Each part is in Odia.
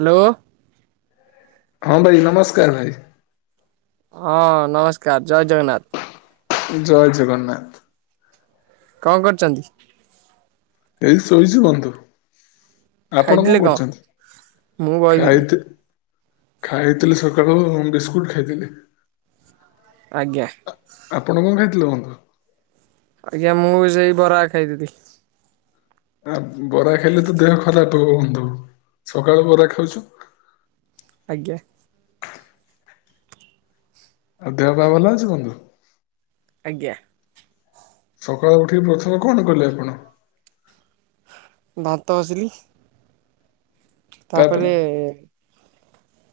ହାଲୋ। ହଁ ଭାଇ ନମସ୍କାର ଭାଇ। ଅଁ ନମସ୍କାର ଜୟ ଜଗନ୍ନାଥ। ଜୟ ଜଗନ୍ନାଥ। କଣ କରୁଛନ୍ତି? ଏଇ ଶୋଇଛି ବନ୍ଧୁ। ଆପଣ କଣ କରୁଛନ୍ତି ମୁଁ ବଇଥିଲି ଖାଇଥି ଖାଇଥିଲି ସକାଳୁ ବିସ୍କୁଟ ଖାଇଥିଲି। ଆଜ୍ଞା। ଆପଣ କଣ ଖାଇଥିଲେ ବନ୍ଧୁ? ଆଜ୍ଞା ମୁଁ ସେଇ ବରା ଖାଇଥିଲି। ଆ ବରା ଖାଇଲେ ତ ଦେହ ଖରାପ ହବ ବନ୍ଧୁ ସକାଳୁ ବରା ଖାଉଛ। ଆଜ୍ଞା। ଆଉ ଦେହ ପାହା ଭଲ ଅଛି ବନ୍ଧୁ? ଆଜ୍ଞା। ସକାଳୁ ଉଠିକି ପ୍ରଥମେ କଣ କଲେ ଆପଣ? ଦାନ୍ତ ଘସିଲି। ତାପରେ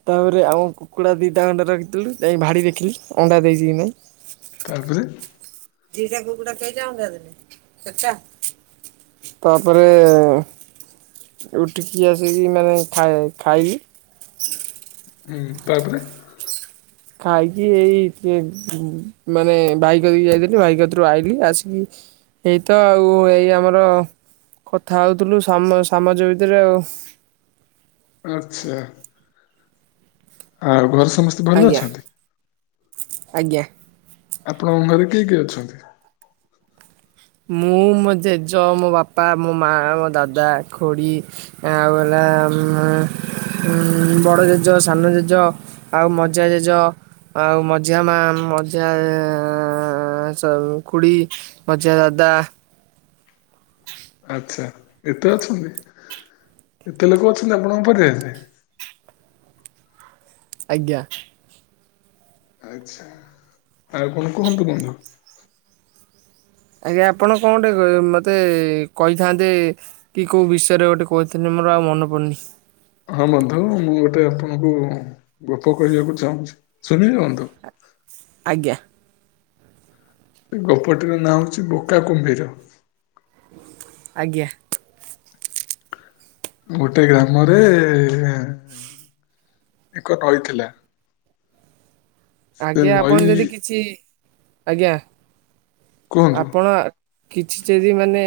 ତାପରେ ଆଉ କୁକୁଡ଼ା ଦୁଇଟା ଖଣ୍ଡା ରଖିଥିଲୁ। ଯାଇ ଭାଡ଼ି ଦେଖିଲି ଅଣ୍ଡା ଦେଇଛିି ନାହିଁ? ତାପରେ ଦିଟା କୁକୁଡ଼ା କେଇଟା ଅଣ୍ଡା ଦେଲେ? ଚର୍ଟା। ତାପରେ ଉଠିକି ଆସିକି ମାନେ ଖାଇ ଖାଇବି। ହୁଁ। ତାପରେ ଖାଇକି ଏଇ ତ ଉମ୍ ମାନେ ଭାଇ କତିକି ଯାଇଥିଲି। ଭାଇକତିରୁ ଆଇଲି। ଆସିକି ଏଇ ତ ଆଉ ଏଇ ଆମର କଥା ହଉଥିଲୁ ସମ ସାମଜ ଭିତରେ ଆଉ। ଆଚ୍ଛା। ଆଉ ଘରେ ସମସ୍ତେ ଭଲ ଆଜ୍ଞା ଅଛନ୍ତି? ଆଜ୍ଞା। ଆପଣଙ୍କ ଘରେ ରେ କିଏ କିଏ ଅଛନ୍ତି? ମୁଁ ମୋ ଜେଜ, ମୋ ବାପା, ମୋ ମାଆ, ମୋ ଦାଦା, ଖୁଡ଼ି। ଆଉ ହେଲା ଉମ୍ ଆ ଉମ୍ ବଡ ଜେଜ, ସାନ ଜେଜ। ଆଉ ମଝିଆ ଜେଜ। ଆଉ ମଝିଆ ମା, ମଝିଆ ସ ଖୁଡି ମଝିଆ ଦାଦା। ଆଚ୍ଛା ଏତେ ଅଛନ୍ତି! ଏତେ ଲୋକ ଅଛନ୍ତି ଆପଣଙ୍କ ପରିବାରରେ? ଆଜ୍ଞା। ଆଚ୍ଛା। ଆଉ କଣ କୁହନ୍ତୁ ବନ୍ଧୁ? ଆଜ୍ଞା ଆପଣ କଣଟେ ମୋତେ କହିଥାନ୍ତେ କି କୋଉ ବିଷୟରେ ଗୋଟେ କଉଥିଲେ ମୋର ଆଉ ମନେ ପଡ଼ୁନି। ହଁ ବନ୍ଧୁଲ ମୁଁ ଗୋଟେ ଆପଣଙ୍କୁ ଗପ କହିବାକୁ ଚାହୁଁଛି। ଶୁଣିବେ ବନ୍ଧୁ? ଆଜ୍ଞା। ଗପଟିର ନାଁ ହେଉଛି ବୋକା କୁମ୍ଭୀର। ଆଜ୍ଞା। ଗୋଟେ ଗ୍ରାମରେ ଏକ ନଈ ଥିଲା। ସେ ଆଜ୍ଞା ନଈ ଆପଣ ଯଦି କିଛି। ଆଜ୍ଞା। କୁହନ୍ତୁ? ଆପଣ ଆ କିଛି ଯଦି ମାନେ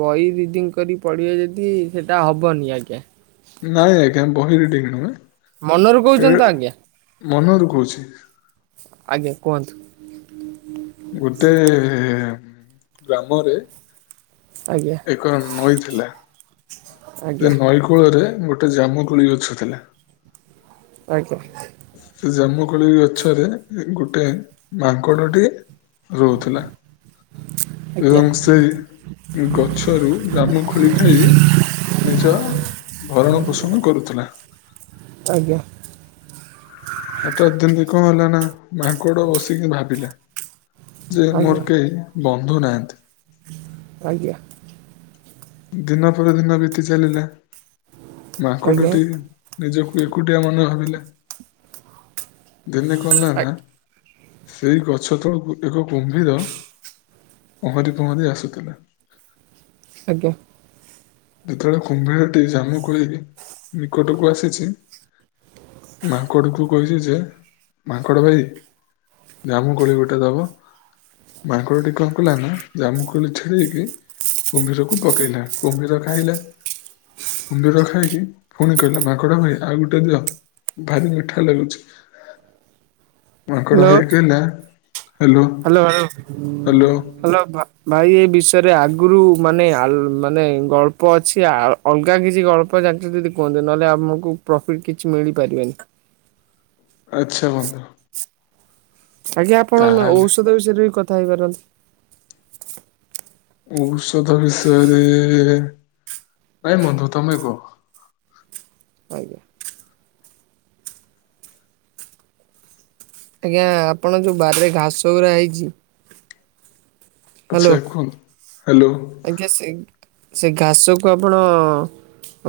ବହି ରିଡ଼ିଙ୍ଗ କରି ପଢ଼ିବେ ଯଦି ସେଇଟା ହେବନି ଆଜ୍ଞା। ନାଇଁ ଆଜ୍ଞା ବହି ରିଡିଙ୍ଗ ନୁହେଁ। ମନରୁ ଏ କହୁଛନ୍ତି ତ ଆଜ୍ଞା? ମନରୁ କହୁଛି। ଆଜ୍ଞା। କୁହନ୍ତୁ। ଗୋଟେ ଗ୍ରାମରେ ଆଜ୍ଞା ଏକ ନଈଥିଲା। ସେ ଆଜ୍ଞା ନଈକୂଳରେ ଗୋଟେ ଜାମୁ କୋଳି ଗଛ ଥିଲା। ଆଜ୍ଞା। ସେ ଜାମୁକୋଳି ଗଛରେ ଗୋଟେ ମାଙ୍କଡ଼ଟିଏ ରହୁଥିଲା। ଆଜ୍ଞା ଏବଂ ସେଇ ଗଛରୁ ଜାମୁଖୋଳି ଖାଇ ନିଜ ଭରଣ ପୋଷଣ କରୁଥିଲା। ଆଜ୍ଞା। ହଠାତ୍ ଏମିତି କଣ ହେଲା ନା? ମାଙ୍କଡ ବସିକି ଭାବିଲା। ଯେ ମୋର କେହି ବନ୍ଧୁ ନାହାଁନ୍ତି। ଆଜ୍ଞା। ଦିନ ପରେ ଦିନ ବିତି ଚାଲିଲା। ମାଙ୍କଡଟି ନିଜକୁ ଏକୁଟିଆ ମନେ ଭାବିଲା। ଦିନେ କଣ ହେଲା ନା? ସେଇ ଗଛ ତଳକୁ ଏକ କୁମ୍ଭୀର ପହଁରି ପହଁରି ଆସୁଥିଲା। ଆଜ୍ଞା। ଯେତେବେଳେ କୁମ୍ଭୀରଟି ଜାମୁ କୋଳି ନିକଟକୁ ଆସିଛି। ମାଙ୍କଡକୁ କହିଚି ଯେ ମାଙ୍କଡ ଭାଇ ଜାମୁକୋଳି ଗୋଟେ ଦବ ମାଙ୍କଡ଼ଟି କଣ କଲା ନା ଜାମୁକୋଳି ଛଡେଇକି କୁମ୍ଭୀରକୁ ପକେଇଲା କୁମ୍ଭୀର ଖାଇଲା କୁମ୍ଭୀର ଖାଇକି ପୁଣି କହିଲା ମାଙ୍କଡ ଭାଇ ଆଉ ଗୋଟେ ଦିଅ ଭାରି ମିଠା ଲାଗୁଚି ହାଲୋ କହିଲା hello hello hello hello hello ଭାଇ ଏ ବିଷୟରେ ଆଗରୁ ମାନେ ଆଲୋ ମାନେ ଗଳ୍ପ ଅଛି ଆ ଅଲଗା କିଛି ଅଳ୍ପ ଜାଣିଚନ୍ତି ଯଦି କୁହନ୍ତୁ ନହେଲେ ଆମକୁ ପ୍ରଫିଟ୍ କିଛି ମିଳିପାରିବନି। ଆଚ୍ଛା ବନ୍ଧୁ। ଆଜ୍ଞା ଆପଣ ତାହେଲେ ଔଷଧ ବିଷୟରେ ବି କଥା ହେଇପାରନ୍ତି। ଔଷଧ ବିଷୟରେ ନାଇଁ ବନ୍ଧୁ ତମେ କୁହ। ଆଜ୍ଞା। ଆଜ୍ଞା ଆପଣ ଯେଉଁ ବାରିରେ ଘାସଗୁଡ଼ା ହେଇଚି- ହାଲୋ ଆଚ୍ଛା କୁହନ୍ତୁ ହ୍ୟାଲୋ ଆଜ୍ଞା ସେ ସେ ଘାସକୁ ଆପଣ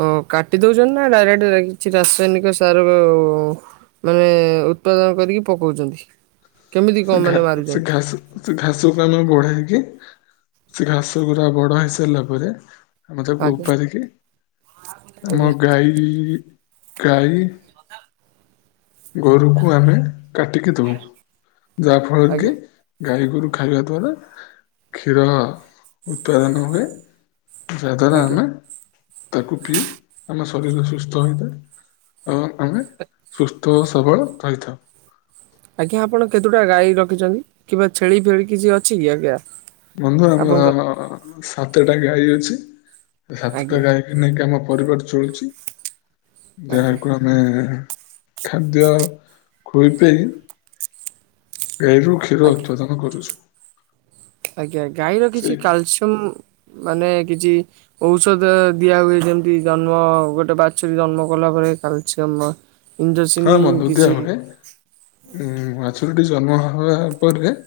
ଅଁ କାଟି ଦଉଚନ୍ତି ନା ଡାଇରେକ୍ଟ କିଛି ରାସାୟନିକ ସାର ଓ ମାନେ ଉତ୍ପାଦନ କରିକି ପକାଉଚନ୍ତି କେମିତି ସେ କଣ ଘା ମାନେ ସେ ମାରୁଚନ୍ତି। ଘାସ ସେ ଘାସକୁ ଆମେ ବଢେଇକି ସେ ଘାସ ଗୁରା ବଡ ହେଇ ସାରିଲା ପରେ ଆମେ ତାକୁ ଆଜ୍ଞା ଉପାଡିକି ଆମ ଆଜ୍ଞା ଗାଈ ଗାଈ ଗୋରୁକୁ ଆମେ କାଟିକି ଧୋଉ। ଯା ଫଳରେ କି ଆଜ୍ଞା ଗାଈ ଗୋରୁ ଖାଇବା ଦ୍ଵାରା କ୍ଷୀର ଉତ୍ପାଦନ ହୁଏ ଯାହାଦ୍ୱାରା ଆଜ୍ଞା। ଆମେ ତାକୁ ପିଇ ଆମ ଶରୀର ସୁସ୍ଥ ହେଇଥାଏ। ଆଉ ଆମେ ସୁସ୍ଥ ଓ ସବଳ ରହିଥାଉ। ଆଜ୍ଞା ଆପଣ କେତେଟା ଗାଈ ରଖିଚନ୍ତି କିମ୍ବା ଛେଳି ଫେଳି କିଛି ଅଛି କି ଆଜ୍ଞା। ବନ୍ଧୁ ଆପଣଙ୍କ ଆମର ସାତଟା ଗାଈ ଅଛି ସାତଟା ଆଜ୍ଞା ଗାଈ ଏ ନେଇକି ଆମ ପରିବାର ଚଳୁଚି। ଆଜ୍ଞା ଯାହାକୁ ଆମ୍ ମନେ ଖାଦ୍ୟ ଖୋଇପେଇ ଗାଈରୁ କ୍ଷୀର ଆଜ୍ଞା ଉତ୍ପାଦନ କରୁଚୁ। ଆଜ୍ଞା ଗାଈର କିଛି କାଲସିୟମ ମାନେ କିଛି ଔଷଧ ଦିଆ ହୁଏ ଯେମିତି ଜନ୍ମ ଗୋଟେ ବାଛୁରୀ ଜନ୍ମ କଲା ପରେ କାଲସିୟମ୍ ହଁ ଇଞ୍ଜେକଶିନୀ ବନ୍ଧୁ ଦିଆ କିଛି? ହୁଏ ଉଁ ବାଛୁରୀଟି ଜନ୍ମ ହେଲା ପରେ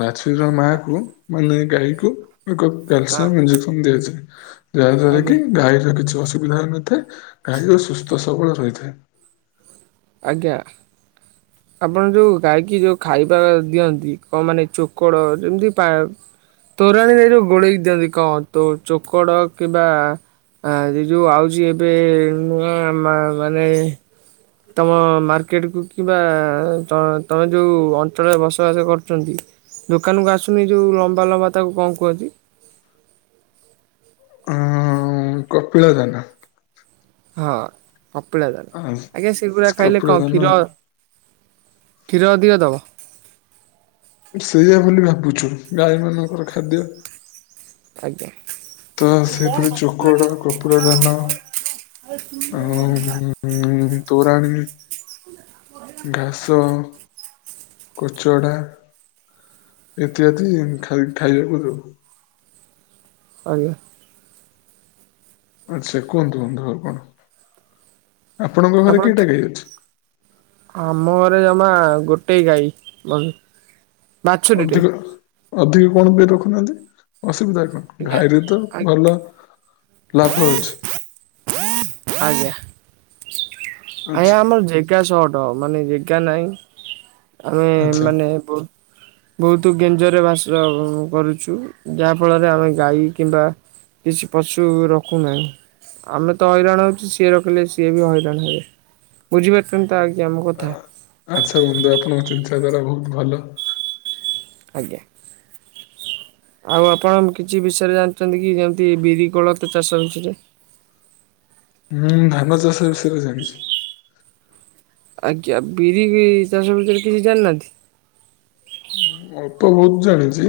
ବାଛୁରୀର ମାକୁ ମାନେ ଗାଈକୁ ଏକ ତା କ୍ୟାଲସିୟମ୍ ଇଞେକ୍ସନ ଦେଇଚି ଯାହା ଦ୍ଵାରା ଆଜ୍ଞା କି ଗାଈ ର କିଛି ଅସୁବିଧା ହଉନଥାଏ ଥାଏ, ଗାଈର ସୁସ୍ଥ ସବଳ ରହିଥାଏ। ଆଜ୍ଞା। ଆପଣ ଯୋଉ ଗାଈ କିି ଯୋଉ ଖାଇବା ଦିଅନ୍ତି କ ମାନେ ଚୋକଡ଼ ଯେମିତି ପା ତୋରାଣିରୁ ଯୋଉ ଗୋଳେଇକି ଦିଅନ୍ତି କ ତୋ ଚୋକଡ କିମ୍ବା ଆ ସେ ଯୋଉ ଆଉଚି ଏବେ ନୂଆ ମା ମାନେ ତମ ମାର୍କେଟକୁ କିମ୍ବା ତ ତମେ ଯୋଉ ଅଞ୍ଚଳରେ ବସବାସ କରୁଚନ୍ତି ଦୋକାନକୁ ଆସୁନି ଯୋଉ ଲମ୍ବା ଲମ୍ବା ତାକୁ କଣ କୁହନ୍ତି? ଉଁ କପିଳ ଦାନା। ହଁ କପିଳା ଦାନା ଆଜ୍ଞା ସେଗୁଡା ଖାଇଲେ କପିଳ କଣ ଦାନା କ୍ଷୀର କ୍ଷୀର ଅଧିକ ଦବ? ସେଇଆ ବୋଲି ଭାବୁଚୁ ଗାଈ ମାନଙ୍କର ଖାଦ୍ୟ ଆଜ୍ଞା। ତ ସେପରି ଚୋକଡ, କପିଳା ଦାନା ଆଉ ହୁଁ ତୋରାଣି। ହ ଘାସ କୁଚଡ଼ା ଇତ୍ୟାଦି ଖାଲ ଖାଇବାକୁ ଦୋଉଚୁ। ଆଜ୍ଞା। ଆଚ୍ଛା କୁହନ୍ତୁ ବନ୍ଧୁ ଆଉ କଣ ଆପଣଙ୍କ ଘରେ ଆପଣ କେଇଟା ଗାଈ ଅଛି? ଆମ ଘରେ ଜମା ଗୋଟେ ଗାଈ ମ ଅଧିକ ଅଧିକ କଣ ପାଇଁ ରଖୁନାହାନ୍ତି ଅସୁବିଧା କଣ? ଆଜ୍ଞା ଘାଇରୁ ତ ଭଲ ଲାଭ ଲାଭ ହୋଉଛି। ଆଜ୍ଞା ଆଚ୍ଛା। ଆଜ୍ଞା ଆମର ଯେ ଜା ଶହଟ ମାନେ ଯେଗା ନାହିଁ ଆମେ ଆଚ୍ଛା ମାନେ ବହୁ ବହୁତ ଗେଞ୍ଜରେ ବାସ କରୁଛୁ। ଯାହା ଫଳରେ ଆମେ ଗାଈ କିମ୍ବା କିଛି ପଶୁ ରଖୁନାହିଁ। ଆମେ ତ ହଇରାଣ ହୋଉଛୁ। ସିଏ ରଖିଲେ ସିଏ ବି ହଇରାଣ ହେବେ। ବୁଝିପାରୁଛନ୍ତି ତ ଆଜ୍ଞା ମୋ କଥା। ଆଚ୍ଛା ବନ୍ଧୁ ଆପଣଙ୍କ ଚିନ୍ତାଧାରା ବହୁତ ଭଲ। ଆଜ୍ଞା। ଆଉ ଆପଣ କିଛି ବିଷୟରେ ଜାଣିଛନ୍ତି କି ଯେମତି ବିରି କୋଳଥ ଚାଷ ବିଷୟରେ? ହୁଁ ଧାନ ଚାଷ ବିଷୟରେ ଜାଣିଛି। ଆଜ୍ଞା ବିରିିକି ଚାଷ ଭିତରେ କିଛି ଜାଣିନାହାନ୍ତି? ହୁଁ ଅଳ୍ପ ବହୁତ ଜାଣିଛି।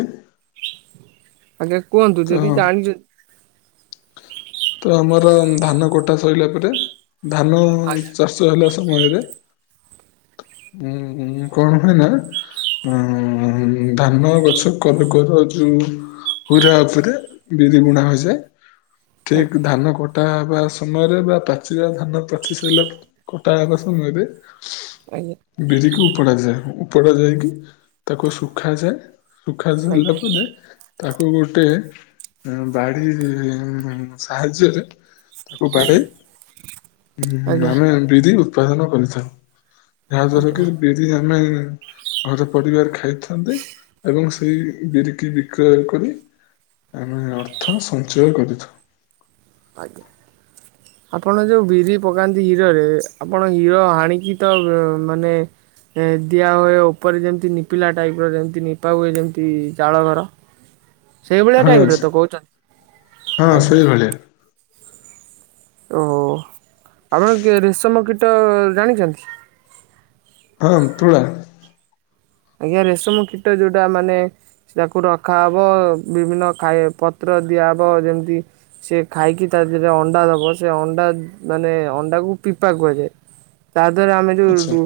ଆଜ୍ଞା କୁହନ୍ତୁ ତ ଯଦି ଜାଣିଚ୍ ତ ଆମର ଧାନ କଟା ସଇଲା ପରେ ଧାନ ଆଜ୍ଞା ଚାଷ ଛୁଆ ହେଲା ସମୟରେ ଉ କଣ ହୁଏ ନା ଉ ଧାନ ଗଛ କର କର ଯୋଉ ହୁରା ଉପରେ ବିରି ବୁଣା ହୋଇଯାଏ ଆଜ୍ଞା ଠିକ ଧାନ କଟ ଟା ହବା ସମୟରେ ବା ପାଚିବା ଧାନ ପାଚି ସାରିଲା କଟା ହେବା ସମୟରେ ଆଜ୍ଞ। ବିରିକି ଉପଡାଯାଏ ଉପଡା ଯାଇକି ତାକୁ ଶୁଖାଯାଏ। ଶୁଖା ସରିଲା ଆଜ୍ଞା ପରେ ତାକୁ ଗୋଟେ ବାଡି ସାହାଯ୍ୟରେ ତାକୁ ଆଜ୍ଞା ବାଢେଇ ଆଜ୍ଞା ଆମେ ବିରି ଉତ୍ପାଦନ କରିଥାଉ। ଯାହା ଦ୍ଵାରା କି ଆଜ୍ଞା ବିରି ଆମେ ଘର ପରିବାର ଖାଇଥାନ୍ତେ ଏବଂ ସେଇ ବିରିକି ବିକ୍ରୟ କରି ଆମେ ଅର୍ଥ ସଞ୍ଚୟ କରିଥାଉ। ଆଜ୍ଞା। ଆପଣ ଯୋଉ ବିରି ପକାନ୍ତି ହିରୋଉରେ ଆପଣ ହିରୋ ହାଣିକି ତ ମାନେ ଦିଆହୁଏ ଉପରେ ଯେମିତି ନିପିଲା ଟାଇପ୍ର ଯେମିତି ନିପାହୁୁଏ ଯେମିତି ଜଳ ଘର ସେଇଭଳିଆ ଟାଇପ ରେ ହଁ ତ କହୁଛନ୍ତି ହଁ ଆଜ୍ଞା ସେଇଭଳିଆ ଓହୋ ଆପଣ କେ ରେଶମ କୀଟ ଜାଣିଛନ୍ତି? ହଁ ତୁଳା। ଆଜ୍ଞା ରେଶମ କୀଟ ଯୋଉଟା ମାନେ ତାକୁ ରଖାହବ ବିଭିନ୍ନ ଖାଇ ପତ୍ର ଦିଆହେବ ଯେମିତି ସେ ଖାଇକି ତା ଦେହରେ ଅଣ୍ଡା। ଦବ ସେ ଅଣ୍ଡା ମାନେ ଅଣ୍ଡାକୁ ପିପା କୁହାଯାଏ ତା ଦେହରେ ଆମେ ଆଚ୍ଛା ଯୋଉ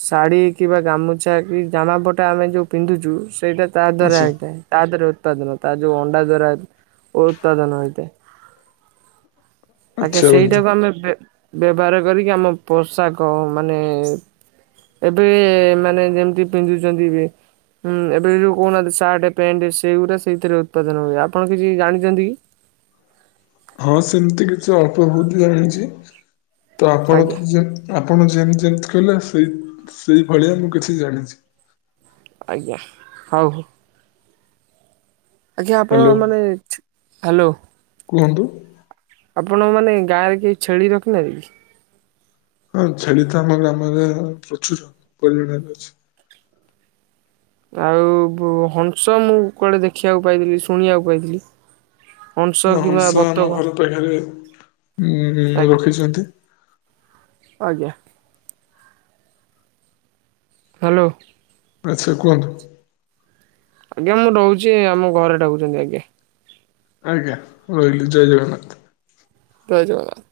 ଶାଢୀ କିମ୍ବା ଗାମୁଛା କି ଜାମାପଟା ଆମେ ଯେଉଁ ପିନ୍ଧୁଛୁ ସେଇଟା ତା ଦ୍ୱାରା ଆଚ୍ଛା ହୋଇଥାଏ। ତାଦିହରୁ ଉତ୍ପାଦନ ତାର ଯୋଉ ଅଣ୍ଡା ଦ୍ୱାରା ଉତ୍ପାଦନ ହେଇଥାଏ। ଆଜ୍ଞା ଆଚ୍ଛା ବନ୍ଧୁ ସେଇଟାକୁ ଆମେ ବେ ବ୍ୟବହାର କରିକି ଆମ ପୋଷାକ ମାନେ ଏବେ ମାନେ ଯେମିତି ପିନ୍ଧୁଛନ୍ତି ବି ହୁଁ ଏବେ ଯୋଉ କହୁନାହାନ୍ତି ସାର୍ଟ ପ୍ୟାଣ୍ଟ ସେଗୁାରା ସେଇଥିରେ ଉତ୍ପାଦନ ହୁଏ। ଆପଣ କିଛି ଜାଣିଛନ୍ତି କି? ହଁ ସେମିତି କିଛି ଅଳ୍ପ ବହୁତ୍ ଜାଣିଛି ତ ଆପଣ ଆଜ୍ଞା କିଛି ଆପଣ ଯେମତି ଯେମିତି କହିଲେ ସେଇ ସେଇ ଭଳିଆ ମୁଁ କିଛି ଜାଣିଛି। ଆଜ୍ଞା ହଉ ହଉ। ଆଜ୍ଞା ଆପଣ ହ୍ୟାଲୋ ମାନେ ହାଲୋ। କୁହନ୍ତୁ। ଆପଣ ମାନେ ଗାଁରେ କେହି ଛେଳି ରଖିନାନ୍ତି କି? ହଁ ଛେଳି ତ ଆମ ଗ୍ରାମରେ ପ୍ରଚୁର ପରିମାଣରେ ଅଛି। ଆଉ ବୋ ହଂସ ମୁଁ କୁଆଡେ ଦେଖିବାକୁ ପାଇଥିଲି ଶୁଣିବାକୁ ପାଇଥିଲି। ହଂସ ହଁ କିମ୍ବା ହଂସ ବତକ ଆମ ଘର ପାଖରେ ଉଁ ଆଜ୍ଞା ରଖିଛନ୍ତି। ଆଜ୍ଞା। ହାଲୋ। ଆଚ୍ଛା କୁହନ୍ତୁ। ଆଜ୍ଞା ମୁଁ ରହୁଚି ଆମ ଘରେ ଡାକୁଚନ୍ତି ଆଜ୍ଞା। ଆଜ୍ଞା ରହିଲି ଜୟ ଜଗନ୍ନାଥ। ଜୟ ଜଗନ୍ନାଥ।